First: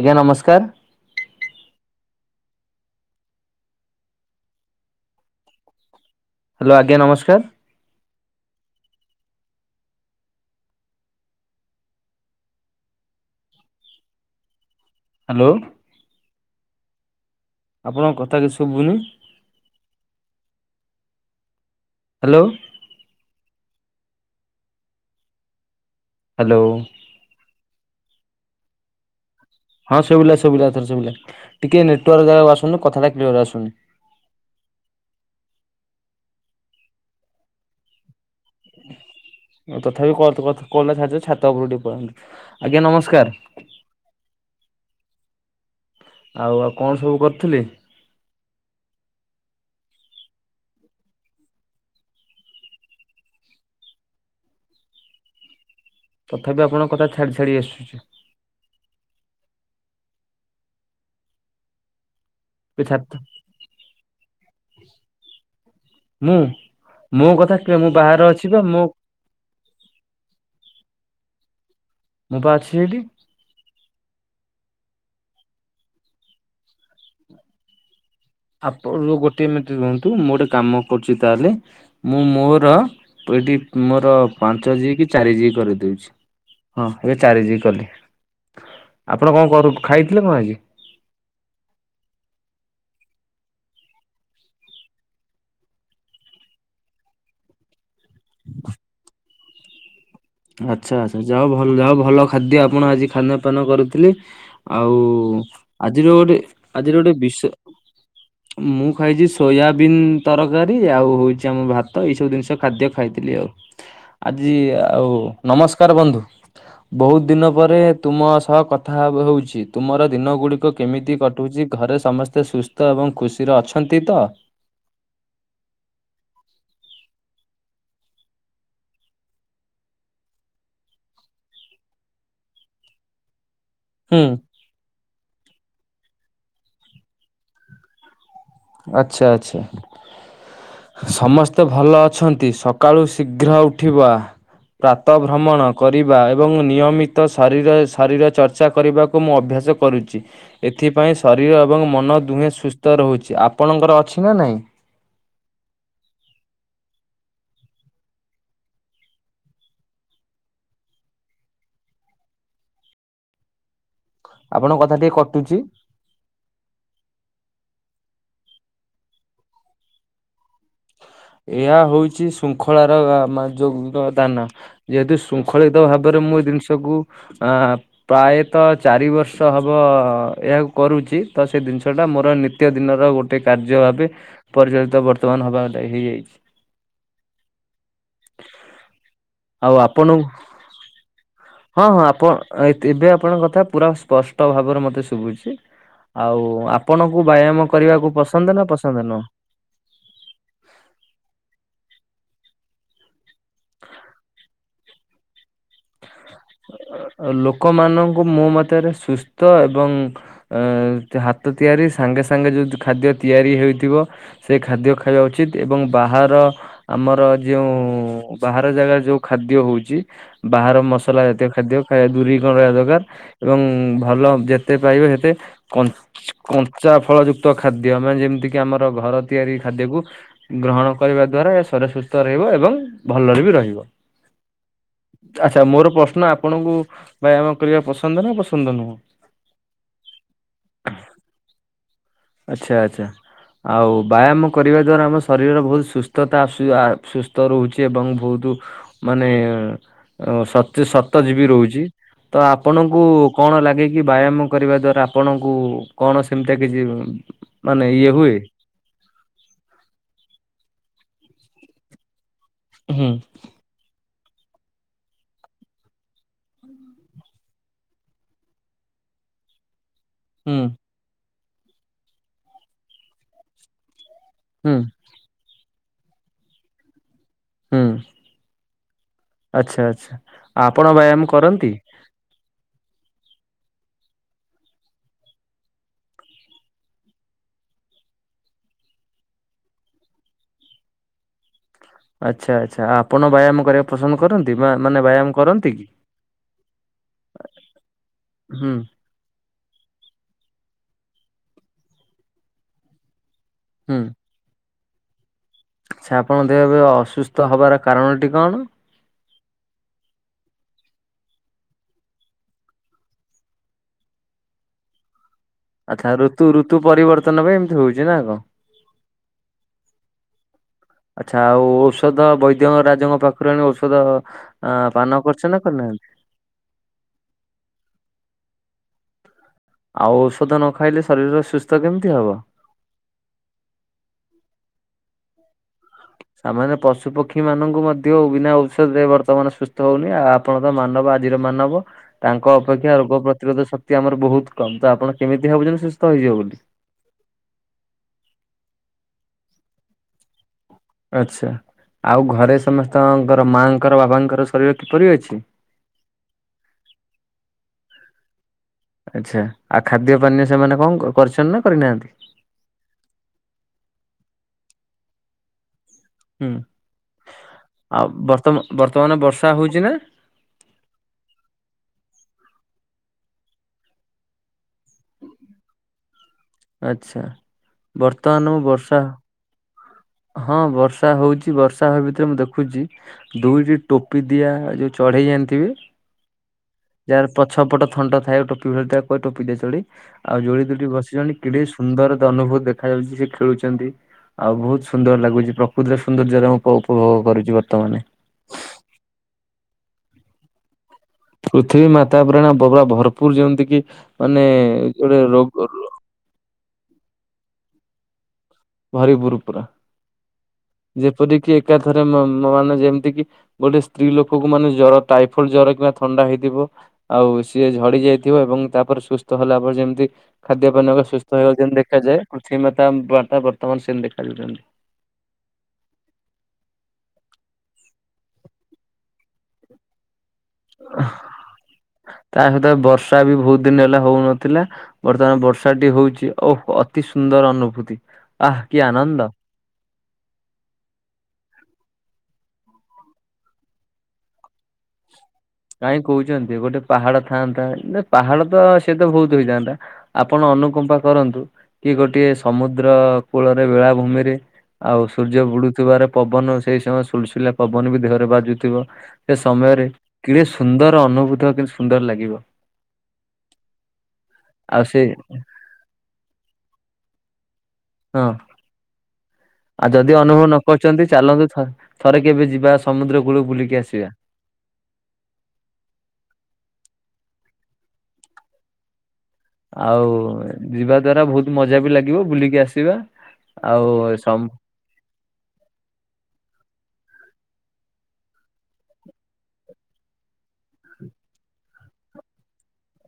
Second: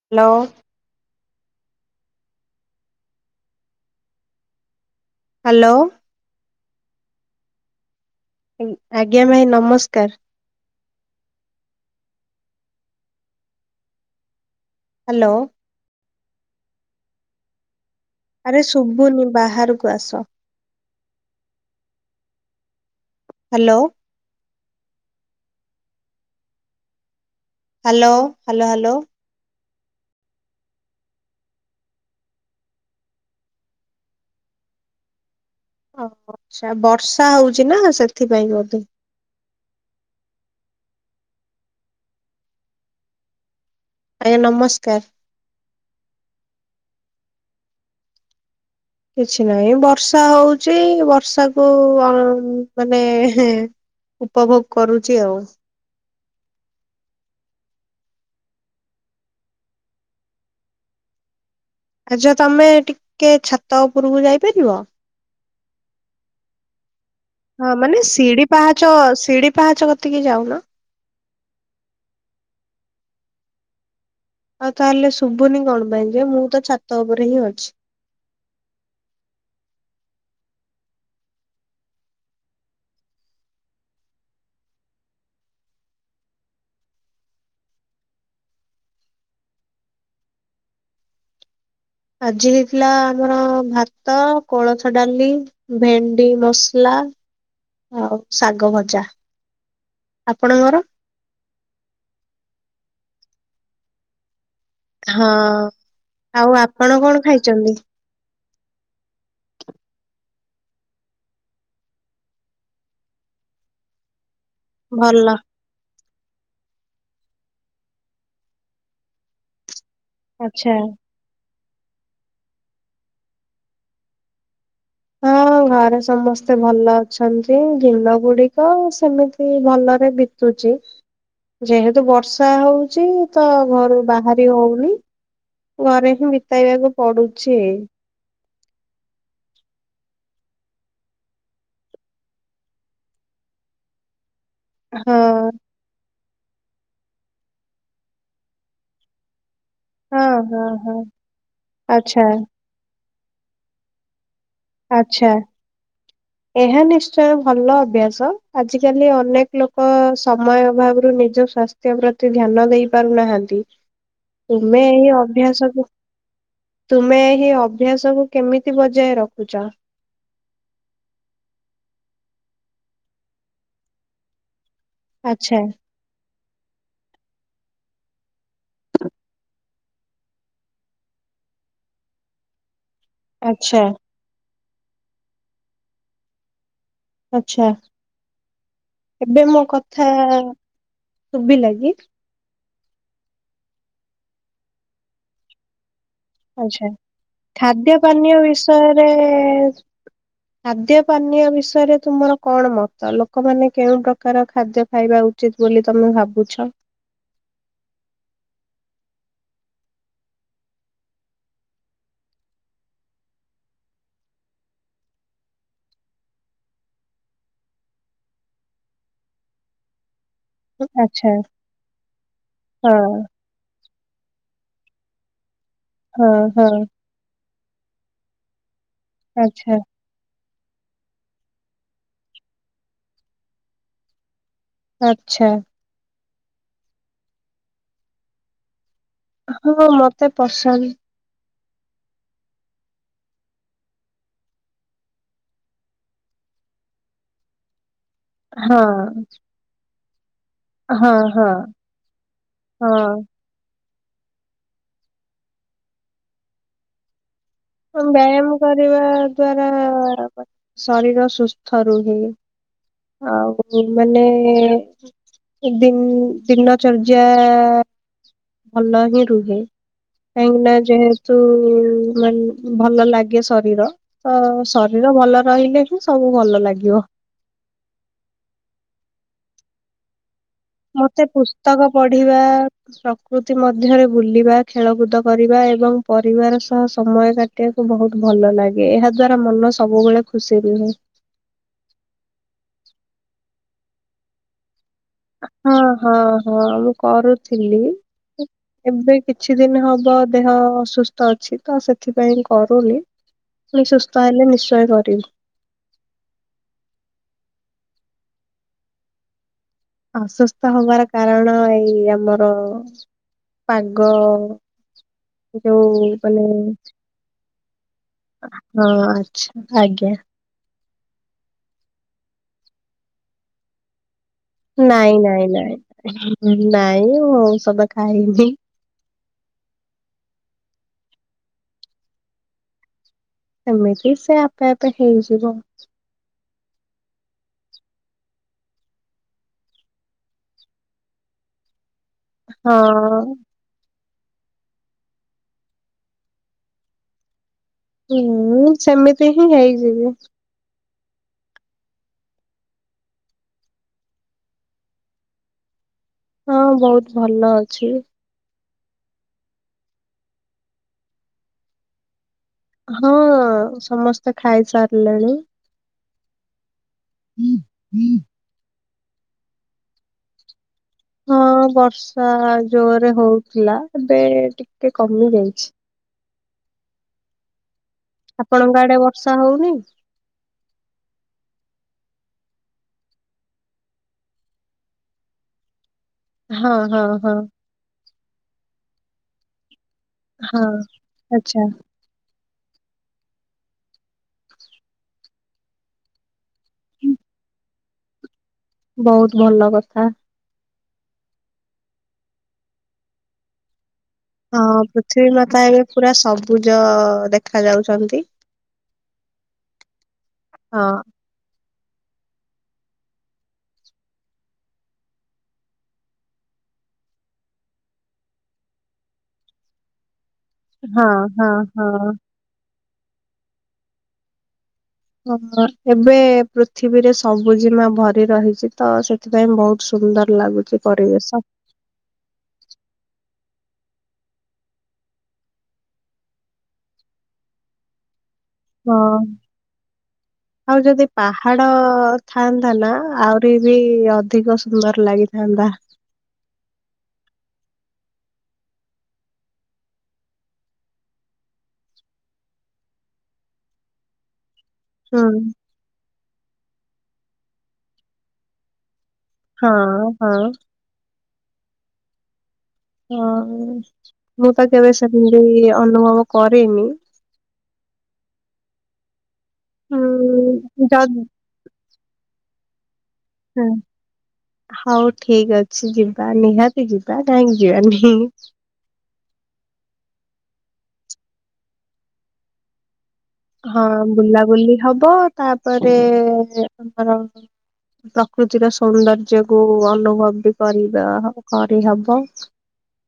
ଆଜ୍ଞା ହ୍ୟାଲୋ। ନମସ୍କାର। Hello! Hello ଆଜ୍ଞା ନମସ୍କାର! ଆଜ୍ଞା ଭାଇ ନମସ୍କାର। ହ୍ୟାଲୋ! ଆପଣଙ୍କ କଥା କିଛି ଆରେ ଶୁଭୁନି ବାହାରକୁ ଆସ hello! Hello! Hello! Hello hello hello! ହଁ ସବିଲା ସବିଲାଥର ସବିଲା ଟିକେ ନେଟାର୍ାଗ ଆସୁନୁ କଥାଟା କ୍ୟର ଆସୁନି [inaudible] ହ ଆଛା ବର୍ଷା ହଉଛି ନା ସେ ତଥାପି କ ଛା ଛାତ ଉପରୁ ଟିକେ ପନ୍ତି ଆଜ୍ଞା ନମସ୍କାର! ଆଜ୍ଞା ନମସ୍କାର! ଆଉ ଆଉ କଣ ସବୁ କରିଥିଲି? କିଛି ନହିଁ ବର୍ଷା ହଉଛି ବର୍ଷାକୁ ମାନେ ଉପଭୋଗ କରୁଛି ଆଉ। ତଥାପି ଆପଣଙ୍କ କଥା ଛାଡି ଛାଡି ଆସୁଛି। ଆଜ୍ଛା ତମେ ଏ ଛାତ ଟିକେ ଛତ ଉପୁରକୁ ଯାଇପାରିବ ମୁଁ! ମୋ କଥା ହଁ କ୍ଲିୟର ମୁଁ ମାନେ ବାହାରେ ଅଛି ସିଢି ବା ମୋ ପାହାଚ ସିଡି ପାହାଚ କତିକି ଯାଉନ। ମୁଁ ପାଛିଠି। ଆଉ ତାହେଲେ ଶୁଭୁନି କଣ ପାଇଁ ଯେ ମୁଁ ତ ଛାତ ଉପରେ ହିଁ ଅଛି। ଆପଣ ଗୋଟେ ଏମିତି କୁହନ୍ତୁ ମୁଁ ଗୋଟେ କାମ କରୁଛି ତାହେଲେ ମୁଁ ମୋର ଏଠି ମୋର ପାଞ୍ଚ ଜି କି ଚାରି ଜି କରିଦଉଛି। ହଁ ଏବେ ଚାରିଜ କଲି ଆପଣ କଣ କରୁ ଖାଇଥିଲେ କଣ ଆଜି? ଆଜି ହେଇଥିଲା ଆମର ଭାତ କୋଳଥ ଡାଲି ଭେଣ୍ଡି ମସଲା [inaudible] ହଉ ଶାଗ ଭଜା। ଆପଣଙ୍କର? ଆଚ୍ଛା ଆଚ୍ଛା ଯାହା ଭଲ ଯାହା ଭଲ ଖାଦ୍ୟ ଆପଣ ଆଜି ଖାନପାନ କରୁଥିଲେ। ଆଉ ହଁ ଆଜିର ଗୋଟେ ଆଉ ଆଜିର ଆପଣ ଗୋଟେ କଣ ବିଷୟ ଖାଇଛନ୍ତି? ମୁଁ ଖାଇଛି ସୋୟାବିନ୍ ତରକାରୀ ଆଉ ହଉଛି ଆମ ଭାତ ଏଇ ସବୁ ଜିନିଷ ଖାଦ୍ୟ ଖାଇଥିଲି ଆଉ। ଆଜି ଆଉ ଭଲ। ନମସ୍କାର ବନ୍ଧୁ ବହୁତ ଦିନ ପରେ ତୁମ ସହ କଥା ହଉଚିତ ତୁମର ଦିନଗୁଡ଼ିକ ଆଚ୍ଛା। କେମିତି କଟୁଛି? ଘରେ ସମସ୍ତେ ସୁସ୍ଥ ଏବଂ ଖୁସିର ଅଛନ୍ତି ତ? ହଁ ଘରେ ସମସ୍ତେ ଭଲ ଅଛନ୍ତି। ଗିନ ଗୁଡିକ ସେମିତି ଭଲରେ ବିତୁଛି ଯେହେତୁ ବର୍ଷା ହଉଚ ତ ଘରୁ ହୁଁ ବାହାରି ହଉନି ଅରେଖ ଭତବାଗ ପଡ଼ୁଛି। ଆଛା ଆଛା। ସମସ୍ତେ ଭଲ ଅଛନ୍ତି ସକାଳୁ ଶୀଘ୍ର ଉଠିବ ପ୍ରାତ ହଁ ଭ୍ରମଣ କରିବା ଏବଂ ନିୟମିତ ତ ଶରୀର ଶରୀର ଚର୍ଚ୍ଚା କରିବାକୁ ମୁଁ ଅଭ୍ୟାସ କରୁଛି ହଁ ହଁ ହଁ ଏଥିପାଇଁ ଶରୀର ଏବଂ ମନ ଆଚ୍ଛା ଦୁହେଁ ସୁସ୍ଥ ରହୁଛି ଆପଣଙ୍କର ଅ ଆଚ୍ଛା। ଏହା ନିଶ୍ଚୟ ଭଲ ଅଭ୍ୟାସ ଆଜିକାଲି ଅନେକ ଲୋକ ସମୟ ଅଭାବରୁ ନିଜ ସ୍ୱାସ୍ଥ୍ୟ ପ୍ରତି ଧ୍ୟାନ ଦେଇ ପାରୁନାହାନ୍ତି ଆପଣଙ୍କ ତୁମେ କଥା ଏ ଟିକେ କଟୁଛି। ଅଭ୍ୟାସକୁ ତୁମେ ସେ ଅଭ୍ୟାସ ସବୁ କେମିତି ବଜାୟ ରଖୁଛ? ଏହା ହଉଛି ଶୃଙ୍ଖଳାର ଯୌଗିକ ଦାନା ଯେହେତୁ ଆଚ୍ଛା ଶୃଙ୍ଖଳିତ ଭାବରେ ମୁଁ ଏ ଜିନିଷକୁ ଅ ପ୍ରାୟତଃ ଚାରି ବର୍ଷ ହବ। ଏହାକୁ କରୁଛି ତ ସେ ଜିନିଷଟା ମୋର ନିତ୍ୟ ଦିନର ଗୋଟେ କାର୍ଯ୍ୟ ଆଚ୍ଛା ଭାବେ ପରିଚାଳିତ ବର୍ତ୍ତମାନ ହବା ଦାୟୀ ହେଇଯାଇଛି। ଆଛା। ଏବେ ମୋ ଆଉ କଥା ଆପଣଙ୍କୁ ଶୁଭିଲା ହଁ କି? ହଁ ଆପଣ ଏବେ ଦି-ଆପଣଙ୍କ କଥା ପୁରା ସ୍ପଷ୍ଟ ଭାବରେ ମତେ ଶୁଭୁଛି। ଆଉ ଆଚ୍ଛା ଆପଣଙ୍କୁ ବ୍ୟାୟାମ ଖାଦ୍ୟ କରିବାକୁ ପାନୀୟ ପସନ୍ଦ ନା ପସନ୍ଦ ବିଷୟରେ ନୁହଁ? ଖାଦ୍ୟ ପାନୀୟ ବିଷୟରେ ତୁମର କଣ ମତ ଲୋକମାନେ କେଉଁ ପ୍ରକାର ଖାଦ୍ୟ ଖାଇବା ଉ ଲୋକମାନଙ୍କୁ ମୋ ମତରେ ସୁସ୍ ତ -ଏବଂ ହାତ ତିଆରି ସାଙ୍ଗେ ସାଙ୍ଗେ ଯୋଉ ଖାଦ୍ୟ ତିଆରି ହେଇଥିବ। ସେ ଖାଦ୍ୟ ଖାଇବା ଉଚିତ୍ ଏବଂ ବାହାର ଆମର ଯେଉଁ ବାହାର ଜାଗାରେ ଯୋଉ ଖା ଖାଦ୍ୟ ହଉଛି ବାହାର ମସଲା ଆଚ୍ଛା ଜାତୀୟ ଖାଦ୍ୟ ଦୂରେଇ ରହିବା ହଁ ଦରକାର ଏବଂ ଭଲ ଯେତେ ପାଇବେ ସେତେ ହଁ ହଁ କଞ୍ଚା ଫଳ ଯୁକ୍ତ ଖାଦ୍ୟ ମାନେ ଯେମିତିକି ଆମର ଘର ତିଆରି ଆଚ୍ଛା ଖାଦ୍ୟକୁ ଗ୍ରହଣ କରିବା ଦ୍ଵାରା ଶରୀର ସୁସ୍ଥ ରହିବ ଏବଂ ଭଲରେ ବି ରହିବ। ଆଚ୍ଛା ମୋର ପ୍ରଶ୍ନ ଆପଣଙ୍କୁ ବ୍ୟାୟାମ କରିବା ପସନ୍ଦ ନା ପସନ୍ଦ ନୁହଁ? ହଁ ମତେ ପସନ୍ଦ। ଆଚ୍ଛା ଆଚ୍ଛା। ଆଉ ବ୍ୟାୟାମ କରିବା ଦ୍ଵାରା ଆମ ଶରୀରର ବହୁତ ସୁସ୍ଥତା ଅଶୁ- ଆ-ସୁସ୍ଥ ରହୁଛି ଏବଂ ବହୁତୁ ହଁ ମାନେ ଓ ସତ ସତ ହଁ ଯିବି ହଁ ରହୁଛି ତ ଆପଣଙ୍କୁ ହଁ କଣ ଲାଗେ? ବ୍ୟାୟାମ କରିବା ଦ୍ଵାରା ଆପଣଙ୍କୁ କଣ ସେମିତିୟା କିଛି ମାନେ ଇଏ ହୁଏ? ବ୍ୟାୟାମ କରିବା ଦ୍ଵାରା ଶରୀର ସୁସ୍ଥ ରୁହେ। ହୁଁ ଆଉ [unintelligible] ମାନେ ଦିନ୍ ଦିନ ଚର୍ଯ୍ୟା ଭଲ ହିଁ ରୁହେ। ହୁଁ କାହିଁକିନା ଯେହେତୁ- ମାନେ ଭଲ ଲାଗେ ଶରୀର। ତ ହୁଁ ଶରୀର ଭଲ ରହିଲେ ହିଁ ସବୁ ଭଲ ଲାଗିବ। ହୁଁ ଆଚ୍ଛା ଆଚ୍ଛା। ଆପଣ ବ୍ୟାୟାମ ମତେ କରନ୍ତି? ପୁସ୍ତକ ପଢିବା ସ୍କୃତି ମଧ୍ୟରେ ବୁଲିବା ଖେଳକୁଦ କରିବା ଏବଂ ପରିବାର ସହ ସମୟ କାଟିବାକୁ ବହୁତ ଭଲ ଭଲ ଲାଗେ ଏହା ଦ୍ଵାରା ମନ ସବୁବେଳେ ଖୁସି ରୁହେ। ଆଛା ଆଚ୍ଛା ଆପଣ ବ୍ୟାୟାମ କରିବାକୁ ପସନ୍ଦ କରନ୍ତି? ବା ବ୍ୟାୟାମ କରନ୍ତି? ହ ହଁ ହଁ ମୁଁ କରୁଥିଲି ହୁଁ ଏବେ କିଛି ଦିନ ହବ ଦେହ ଅସୁସ୍ ତ ଅଛି ତ ସେଥିପାଇଁ କରୁନି ପୁଣି ସୁସ୍ଥ ହେଲେ ନିଶ୍ଚୟ କରିବି। ଆଛା ଆପଣ ଦେହ ଏବେ ଅସୁସ୍ଥ ହବାର କାରଣଟି କଣ? ଅସୁସ୍ଥ ହବାର କାରଣ ଏଇ ଆମର ପାଗ ଆଚ୍ଛା ଯୋଉ ଋତୁ ମାନେ ଋତୁ ପରିବର୍ତ୍ତନ ପାଇଁ ଏମିତି ହଉଛି ନା କଣ? ହଁ ଆଛା ଆଜ୍ଞା। ଆଚ୍ଛା ଆଉ ଔଷଧ ବୈଦ୍ୟ ରାଜଙ୍କ ପାଖରୁ ଆଣି ଔଷଧ ଆ ପାନ ନାଇଁ କରିଛ ନାଇଁ ନା କରିନାହାନ୍ତି? ନାଇଁ ନାଇଁ ମୁଁ ଔଷଧ ଖାଇନି। ଆଉ ଔଷଧ ନ ଖାଇଲେ ଶରୀର ସୁସ୍ଥ କେମିତି ହବ? ଏମିତି ସେ ଆପେ ଆପେ ହେଇଯିବ। ସାମାନ୍ୟ ପଶୁ ପକ୍ଷୀ ମାନଙ୍କୁ ମଧ୍ୟ ବିନା ଔଷଧରେ ବର୍ତ୍ତମାନ ସୁସ୍ଥ ହଉନି ଆଉ ଆପଣ ତ ମାନବ ଆଜି ମାନବ ତାଙ୍କ ଅପେକ୍ଷା ରୋଗ ହଁ ପ୍ରତିରୋଧ ଶକ୍ତି କ୍ତି ଆମର ବହୁତ କମ୍ ତ ଆପଣ କେମିତି ଭାବୁଛନ୍ତି ସୁସ୍ଥ ହେଇଯିବେ ବୋଲି? ହୁଁ ସେମିତି ହିଁ ହେଇଯିବି। ଆଛା। ଆଉ ଘରେ ସମସ୍ତଙ୍କର ମାଆଙ୍କର ବାବାଙ୍କର ଶରୀର କିପରି ଅଛି? ହଁ ବହୁତ ଭଲ ଅଛି। ଆଚ୍ଛା ଆଉ ଖାଦ୍ୟ ପାନୀୟ ସେମାନେ କଣ କରିଛନ୍ ନା କରିନାହାନ୍ତି? ହଁ ସମସ୍ତେ ଖାଇ ସାରିଲେଣି। ହୁଁ ଆଉ ବର୍ତ ବର୍ତ୍ତମାନ ବର୍ଷା ହଉଚି ନା? ହଁ ବର୍ଷା ଜୋରରେ ହଉଥିଲା ଏବେ ଟିକେ କମି ଯାଇଛି। ଆଛା ବର୍ତ୍ତମାନ ମୁ ଆପଣଙ୍କ ଆଡେ ବର୍ଷା ହଉନି ହଁ ବର୍ଷା ହଉଛି ବର୍ଷା ହ ଭିତରେ ମୁଁ ଦେଖୁଛି ଦୁଇଟି ଟୋପି ଦିଆ ଯୋଉ ଚଢେଇ ଜାଣିଥିବେ ହଁ ହଁ ଯାହାର ହଁ ପଛ ପଟ ଥଣ୍ଟ ଥି ଟୋପି ଭ ଟୋପି ଦିଆ ଚଢ଼େଇ ଆଉ ଯୋଳି ହଁ। ଦୋ ବସିଲେଣି ଆଚ୍ଛା କିଡେ ସୁନ୍ଦର ଅନୁଭୂତ ଦେଖାଯାଉଛି ସେ ଖେଳୁଛନ୍ତି ଆଉ ବହୁତ ସୁନ୍ଦର ଲାଗୁଛି ପ୍ରକୃତିର ସୌନ୍ଦର୍ଯ୍ୟର ଉପଭୋଗ କରୁଛି ବର୍ତ୍ତମାନ ବହୁତ ଭଲ କଥା। ପୃଥିବୀ ମାତା ପରାଣ ବବ ଭରପୁର ଯେମତି କିି ମାନେ ହଁ ଗୋଟେ ପୃଥିବୀ ମାତା ରୋଗ ଏବେ ପୁରା ସବୁଜ ଦେଖା ଯାଉଛନ୍ତି। ଭାରିିବୁର ପୁରା ହଁ ଯେପରିକି ଏକାଥରେ ମାନେ ଯେମିତି କି ଗୋଟେ ସ୍ତ୍ରୀ ଲୋକକୁ ମାନେ ଜର ଟାଇଫୋଡ ଜର କିମ୍ବା ଥଣ୍ଡା ହେଇଥିବ। ଆଉ ସିଏ ଝଡି ଯାଇଥିବ ଏବଂ ତାପରେ ସୁସ୍ଥ ହେଲା ପରେ ଯେମିତି ଖାଦ୍ୟ ପାନ ହଁ ସୁସ୍ଥ ହେବା ହଁ ଯେମତି ହଁ। ଦେଖାଯାଏ ପୃଥିବୀ ମାତା ବର୍ତ୍ତମାନ ସେମିତି ଦେଖାଯାଉଛନ୍ତି। ହ ଏବେ ପୃଥିବୀରେ ସବୁଜିମା ଭରି ରହିଛି ତ ସେଥିପାଇଁ ବହୁତ ସୁନ୍ଦର ଲାଗୁଛି ପରିବେଶ। ତା ସହିତ ବର୍ଷା ବି ବହୁତ ଦିନ ହେଲା ହଉନଥିଲା ବର୍ତ୍ତମାନ ବର୍ଷାଟି ହଉଛି ଓ ଅତି ସୁନ୍ଦର ଅନୁଭୂତି ଆଃ କି ହଁ ଆନନ୍ଦ। ଆଉ ଯଦି ପାହାଡ ଥାନ୍ ନା ଆହୁରି ବି ଅଧିକ ସୁନ୍ଦର ଲାଗିଛି କାହିଁ କହୁଛନ୍ତି ଗୋଟେ ପାହାଡ ଥାଆନ୍ତା। ନା ପାହାଡ ତ ସେ ତ ବହୁତ ହେଇଯାନ୍ତା ଆପଣ ଅନୁକମ୍ପା କରନ୍ତୁ କି ଗୋଟଏ ସମୁଦ୍ର କୂଳରେ ବେଳାଭୂମିରେ ଆଉ ହୁଁ। ସୂର୍ଯ୍ୟ ବୁଡୁଥିବାର ପବନ ସେଇ ସମୟର ସୁଲୁସୁଲୁଆ ପବନ ବି ଦେହରେ ବାଜୁଥିବ ସେ ସମୟରେ ହଁ ହଁ କେଡେ ସୁନ୍ଦର ଅନୁଭୂତ କିନ୍ତୁ ସୁନ୍ଦର ଲାଗିବ। ହଁ ମୁଁ ତ ଆଉ କେବେ ସେ ସେମିତି ଅନୁଭବ କରିନି ହଁ ଆଉ ଯଦି ଅନୁଭବ ନ ହୁଁ ଯ କରିଛନ୍ତି ଚାଲନ୍ତୁଥ ଥରେ କେବେ ଯିବାସ ହୁଁ ହଉ ଠିକ ଅଛି ଯିବା ନିହାତି ଯିବା ନାଇଁ? [unintelligible] ଆଉ ଯିବା ଦ୍ଵାରା ବହୁତ ମଜା ବି ଲାଗିବ ବୁଲିକି ଆସିବା ହଁ ଆଉ ସମ ବୁଲାବୁଲି ହବ ତାପରେ ଆମର ପ୍ରକୃତିର ସୌନ୍ଦର୍ଯ୍ୟକୁୁ ଅନୁଭବ ବି କରିବା କରିହବ।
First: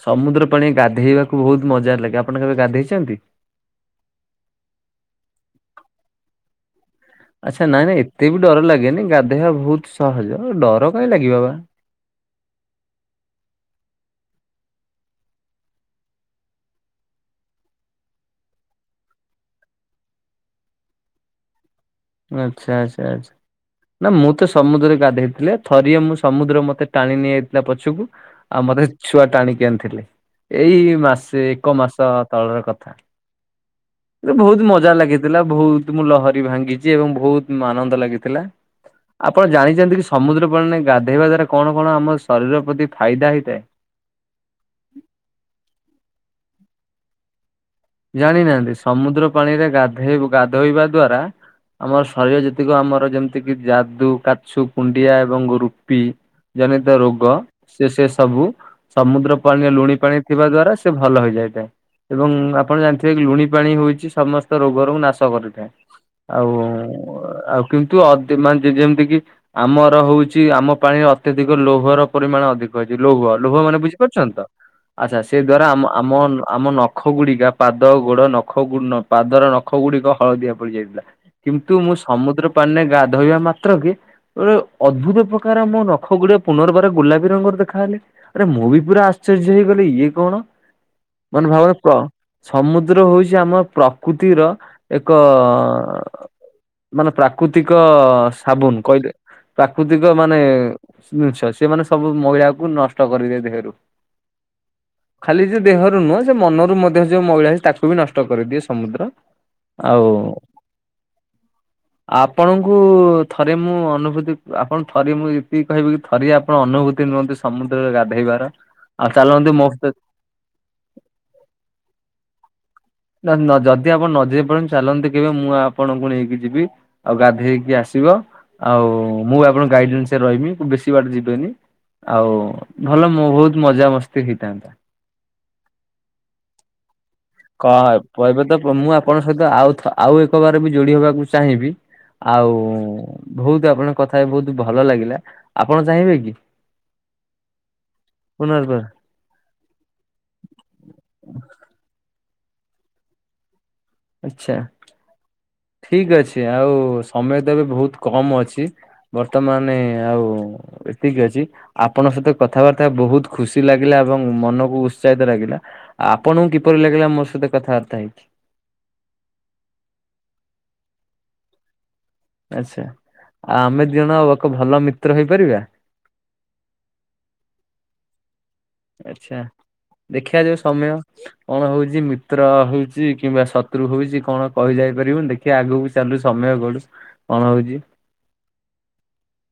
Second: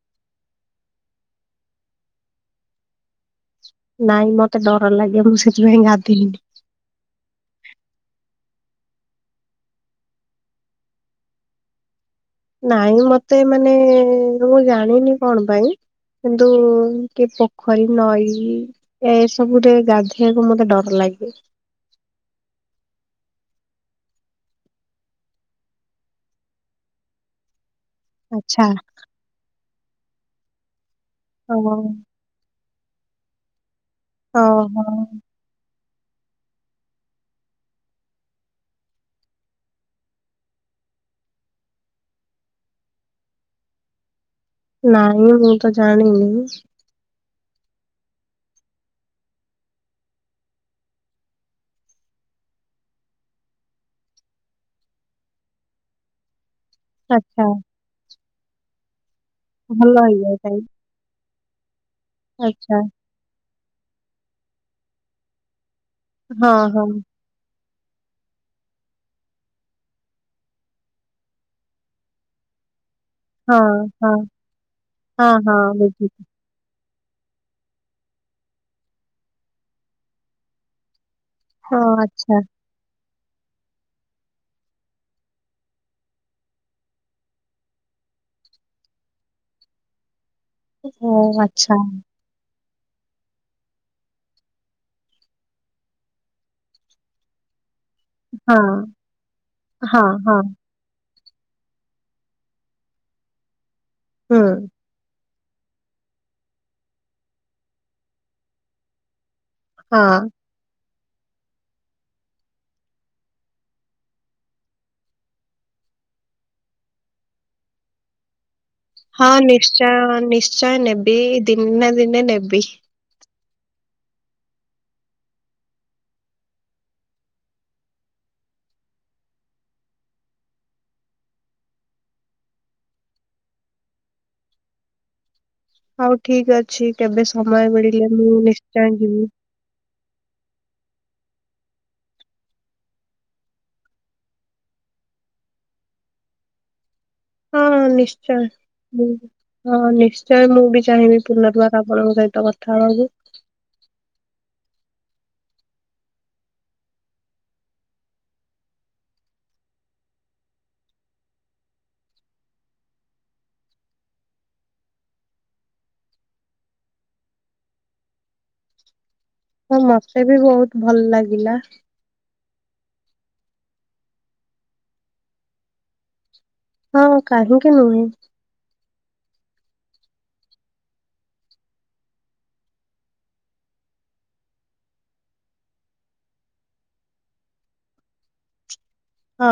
ସମୁଦ୍ର ପାଣି ଗାଧେଇବାକୁ ବହୁତ ମଜା ଲାଗେ ଆପଣ କେବେ ଗାଧେଇଛନ୍ତି? ନାଇଁ ମତେ ଡର ଲାଗେ ମୁଁ ସେଥିପାଇଁ ଗାଧେଇନି ଆଚ୍ଛା ନାଇଁ ନାଇଁ ଏତେ ବି ଡର ଲାଗେନି ଗାଧେଇବା ବହୁତ ସହଜ ଆଉ ଡର କାଇଁ ଲାଗିବ ବା? ନାଇଁ ମତେ ମାନେ ମୁଁ ଜାଣିନି କଣ ପାଇଁ କିନ୍ତୁ କିଏ ପୋଖରୀ ନଈ ଏସବୁରେ ଗାଧେଇବାକୁ ମତେ ଡର ଲାଗେ। ଆଚ୍ଛା ଆଚ୍ଛା ଆଚ୍ଛା। ନା ମୁଁ ତ ସମୁଦ୍ର ରେ ଗାଧେଇଥିଲି ଥରିଏ ମୁଁ ସମୁଦ୍ର ମତେ ଟାଣି ନେଇଯାଇଥିଲା ପଛ ଛକୁ ଆଉ ଆଚ୍ଛା ମତେ ଛୁଆ ଟାଣିକି ଆଣିଥିଲେ ଏଇ ମାସ ସେ ଓହୋ ଏକ ମାସ ତଳର କ ଏ ବହୁତ ଓହୋ ମଜା ଲାଗିଥିଲା ବହୁତ ମୁଁ ଲହରୀ ଭାଙ୍ଗି ଚି ଏବଂ ବହୁତ ଆନନ୍ଦ ଲାଗିଥିଲା। ଆପଣ ଜାଣିଛନ୍ତି କି ସମୁଦ୍ର ପଳ ନେ ଗାଧେଇବା ଦ୍ଵାରା କଣ କଣ ଆମ ଶରୀର ପ୍ରତି ଫାଇଦା ହେଇଥାଏ। ନାଇଁ ମୁଁ ତ ଜାଣିନି। ଜାଣିନାହାନ୍ତି ସମୁଦ୍ର ପାଣିରେ ଗାଧେଇ ଗାଧୋଇବା ଦ୍ଵାରା ଆମର ଶରୀରର ଯେତିକ ଆମର ଯେମିତିକି ଯାଦୁ କାଛୁ କୁଣ୍ଡିଆ ଏବଂ ରଙ୍ଗ ରୁପି ଜନିତ ରୋଗ ଆଚ୍ଛା ସେ ସେ ସବୁ ସମୁଦ୍ର ପାଣିରେ ଭଲ ଲୁଣି ପାଣି ହେଇଯାଏ ଥିବା କାଇଁ ଦ୍ଵାରା ସେ ଭଲ ହେଇଯାଇଥାଏ ଏବଂ ଆଚ୍ଛା ଆପଣ ଜାଣିଥିବେ କି ଲୁଣି ପାଣି ହୋଇଛି ସମସ୍ତ ରୋଗରୁ ନାଶ କରିଥାଏ ହଁ ଆଉ ହଁ ଆଉ କିନ୍ତୁ ଅଦି ମାନେ ଯେ ଯେମିତି କିି ଆମର ହଉଛି ଆମ ପାଣିରେ ଅତ୍ୟଧିକ ଲୌହର ପରିମାଣ ଅଧିକ ଅ ଲୌହ ଲୌହ ହଁ ମାନେ ହଁ। ବୁଝିପାରୁଛନ୍ତି ତ ଆଚ୍ଛା ହଁ ସେ ହଁ ଦ୍ଵାରା ଆମ ଆମ ବୁଝିଲି ଆମ ନଖ ଗୁଡିକା ପାଦ ଗୋଡ ନଖ ଗୁ ପାଦର ନଖ ଗୁଡିକ ହଳଦିଆ ପଡିଯାଇଥିଲା। କିନ୍ତୁ ହଁ ମୁଁ ଆଚ୍ଛା ସମୁଦ୍ର ପାଣିରେ ଗାଧୋଇବା ମାତ୍ରକେ ରେ ଅଦ୍ଭୁତ ପ୍ରକାର ମୋ ନଖ ଗୁଡିକ ପୁନର୍ବାର ଗୁଲାପୀ ରଙ୍ଗର ଦେଖାହେଲେ ଆରେ ମୁଁ ବି ପୁରା ଆ ଆଶ୍ଚର୍ଯ୍ୟ ହେଇଗଲି ଇଏ କଣ? ଓ ମାନେ ଭାବନା ଆଚ୍ଛା। ପ୍ର ସମୁଦ୍ର ହଉଛି ଆମ ପ୍ରକୃତିର ଏକ ମାନେ ପ୍ରାକୃତିକ ହଁ ସାବୁନ କହିଲେ ହଁ ପ୍ରାକୃତିକ ମାନେ ହଁ। ଜିନିଷ ସେମାନେ ସବୁ ମଇଳାକୁ ନଷ୍ଟ କରିଦିଏ ଦେହରୁ। ହୁଁ। ଖାଲି ଯୋଉ ଦେହରୁ ନୁହଁ ସେ ମନରୁ ମଧ୍ୟ ଯୋଉ ମଇଳା ଅଛି ତାକୁ ବି ନଷ୍ଟ କରିଦିଏ ସମୁଦ୍ର। ହଁ ଆଉ ଆପଣଙ୍କୁ ଥରେ ମୁଁ ଅନୁଭୂତି ଆପଣଙ୍କୁ ଥରେ ମୁଁ ଏତିକି କହିବି କି ଥରିଏ ଆପଣ ଅନ ଅନୁଭୂତି ନିଅନ୍ତି ସମୁଦ୍ରରେ ଗାଧେଇବାର। ଆଉ ହଁ ଚାଲନ୍ତୁ ମୋ ସହିତ ନିଶ୍ଚୟ ନିଶ୍ଚୟ ନେବି ଦିନେ ନା ଦିନେ ନେବି। ନ ନ ଯଦି ଆପଣ ନ ଯେଇ ପାରୁନ୍ତ ଚାଲନ୍ତୁ କେବେ ମୁଁ ଆପଣଙ୍କୁ ନେଇକି ଯିବି ଆଉ ଗାଧେଇକି ଆସିବ। ଆଉ ମୁଁ ଆପଣଙ୍କ ଗାଇଡନ୍ସରେ ରହିବି ବେଶୀ ବାଟ ଯିବେନି। ଆଉ ଭଲ ମୁ ବହୁତ ମଜା ମସ୍ତି ହେଇଥାନ୍ତା। ହଉ ଠିକ ଅଛି। କେବେ ସମୟ କ ମିଳିଲେ ମୁଁ କହିବେ ପ ତ ନିଶ୍ଚୟ ମୁଁ ଯିବି ଆପଣଙ୍କ ସହିତ ଆଉ ଥ ଆଉ ଏକ ବାର ବି ଯୋଡି ହବାକୁ ଚାହିଁବି। ଆଉ ବହୁତ ଆପଣଙ୍କ କଥା ବହୁତ ଭଲ ଲାଗିଲା ଆପଣ ଚାହିଁବେ କି? ହଁ ନିଶ୍ଚୟ। ପୁନର୍ବାର ହଁ ନିଶ୍ଚୟ ମୁଁ ବି ଚାହିଁବି ପୁନର୍ବାର ଆପଣଙ୍କ ସହି ତ କଥା ହବାକୁ। ଆଚ୍ଛା। ଠିକ ଅଛି ଆଉ ସମୟ ତ ବି ବହୁତ କମ ଅଛି ବର୍ତ୍ତମାନ ଆଉ ଏତିକି ଅଛି ଆପଣଙ୍କ ସହିତ କଥାବାର୍ତ୍ତା ବହୁତ ଖୁସି ଲାଗିଲା ଏବଂ ମନକୁ ଉତ୍ସାହିତ ଲାଗିଲା। ଆପଣଙ୍କୁ କିପରି ଲାଗିଲା ମୋ ସହିତ କଥାବାର୍ତ୍ତା ହେଇକି? ହଁ ମତେ ବି ବହୁତ ଭଲ ଲାଗିଲା। ଆଚ୍ଛା ଆଉ ଆମେ ଦି ଜଣ ଏକ ଭଲ ମିତ୍ର ହେଇପାରିବା। ହଁ କାହିଁକି ନୁହେଁ? ଆଚ୍ଛା। ଦେଖିବା ଯାଉ ସମୟ କଣ ହଉଛି ମିତ୍ର ହଉଛି କିମ୍ବା ଶତ୍ରୁ ହଉଛି କଣ କହିଯା କରିବୁନ ଦେଖିବା ଆଗକୁ ଚାଲୁ ସମୟ ଗଡୁ କଣ ହଉଛି? ହଁ।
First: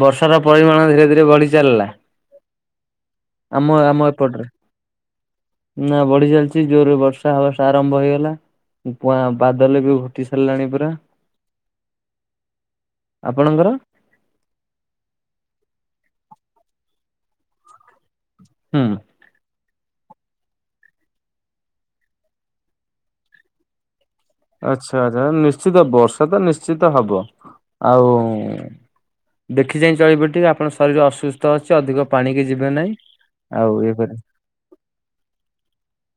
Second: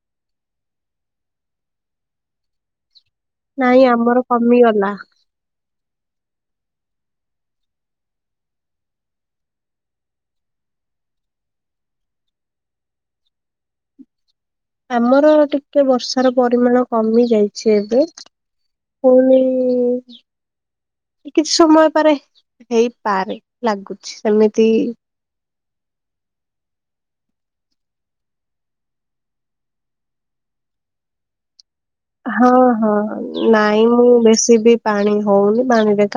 ବର୍ଷାର ପରିମାଣ ଧୀରେ ଧୀରେ ବଢି ଚାଲିଲା। ଆମ ନାଇଁ ଆମ ଆମର ଏପଟରେ। କମିଗଲା ନା ବଢି ଚାଲିଛି ଜୋରରେ ବର୍ଷା ହର୍ଷା ଆରମ୍ଭ ହେଇଗଲା। ପୁଆଁ ବାଦଲ ବି ଘୋଠି ସାରିଲାଣି ପୁରା। ଆପଣଙ୍କର। ଆମର ଟିକେ ବର୍ଷାର ପରିମାଣ କମି ଯାଇଛି ଏବେ। ହୁଁ। ହଉନି କିଛି ସମୟ ପରେ ହେଇପାରେ ଲାଗୁଛି। ସେମିତି ଆଚ୍ଛା ଆଚ୍ଛା ନିଶ୍ଚିତ ବର୍ଷା ତ ନିଶ୍ଚିତ ହବ ଆଉ ଦେଖି ଚାହିଁ ଚଳିବ ଟିକେ ଆପଣ ଶରୀର ଅସୁସ୍ଥ ଅଛି। ଅଧିକ ପାଣିକି ହଁ ଯିବେ ହଁ ନାହିଁ ଆଉ ନାଇଁ ଇଏ ମୁଁ କରି ବେଶୀ ବି ପାଣି ହଉନି ପାଣିରେ ଗା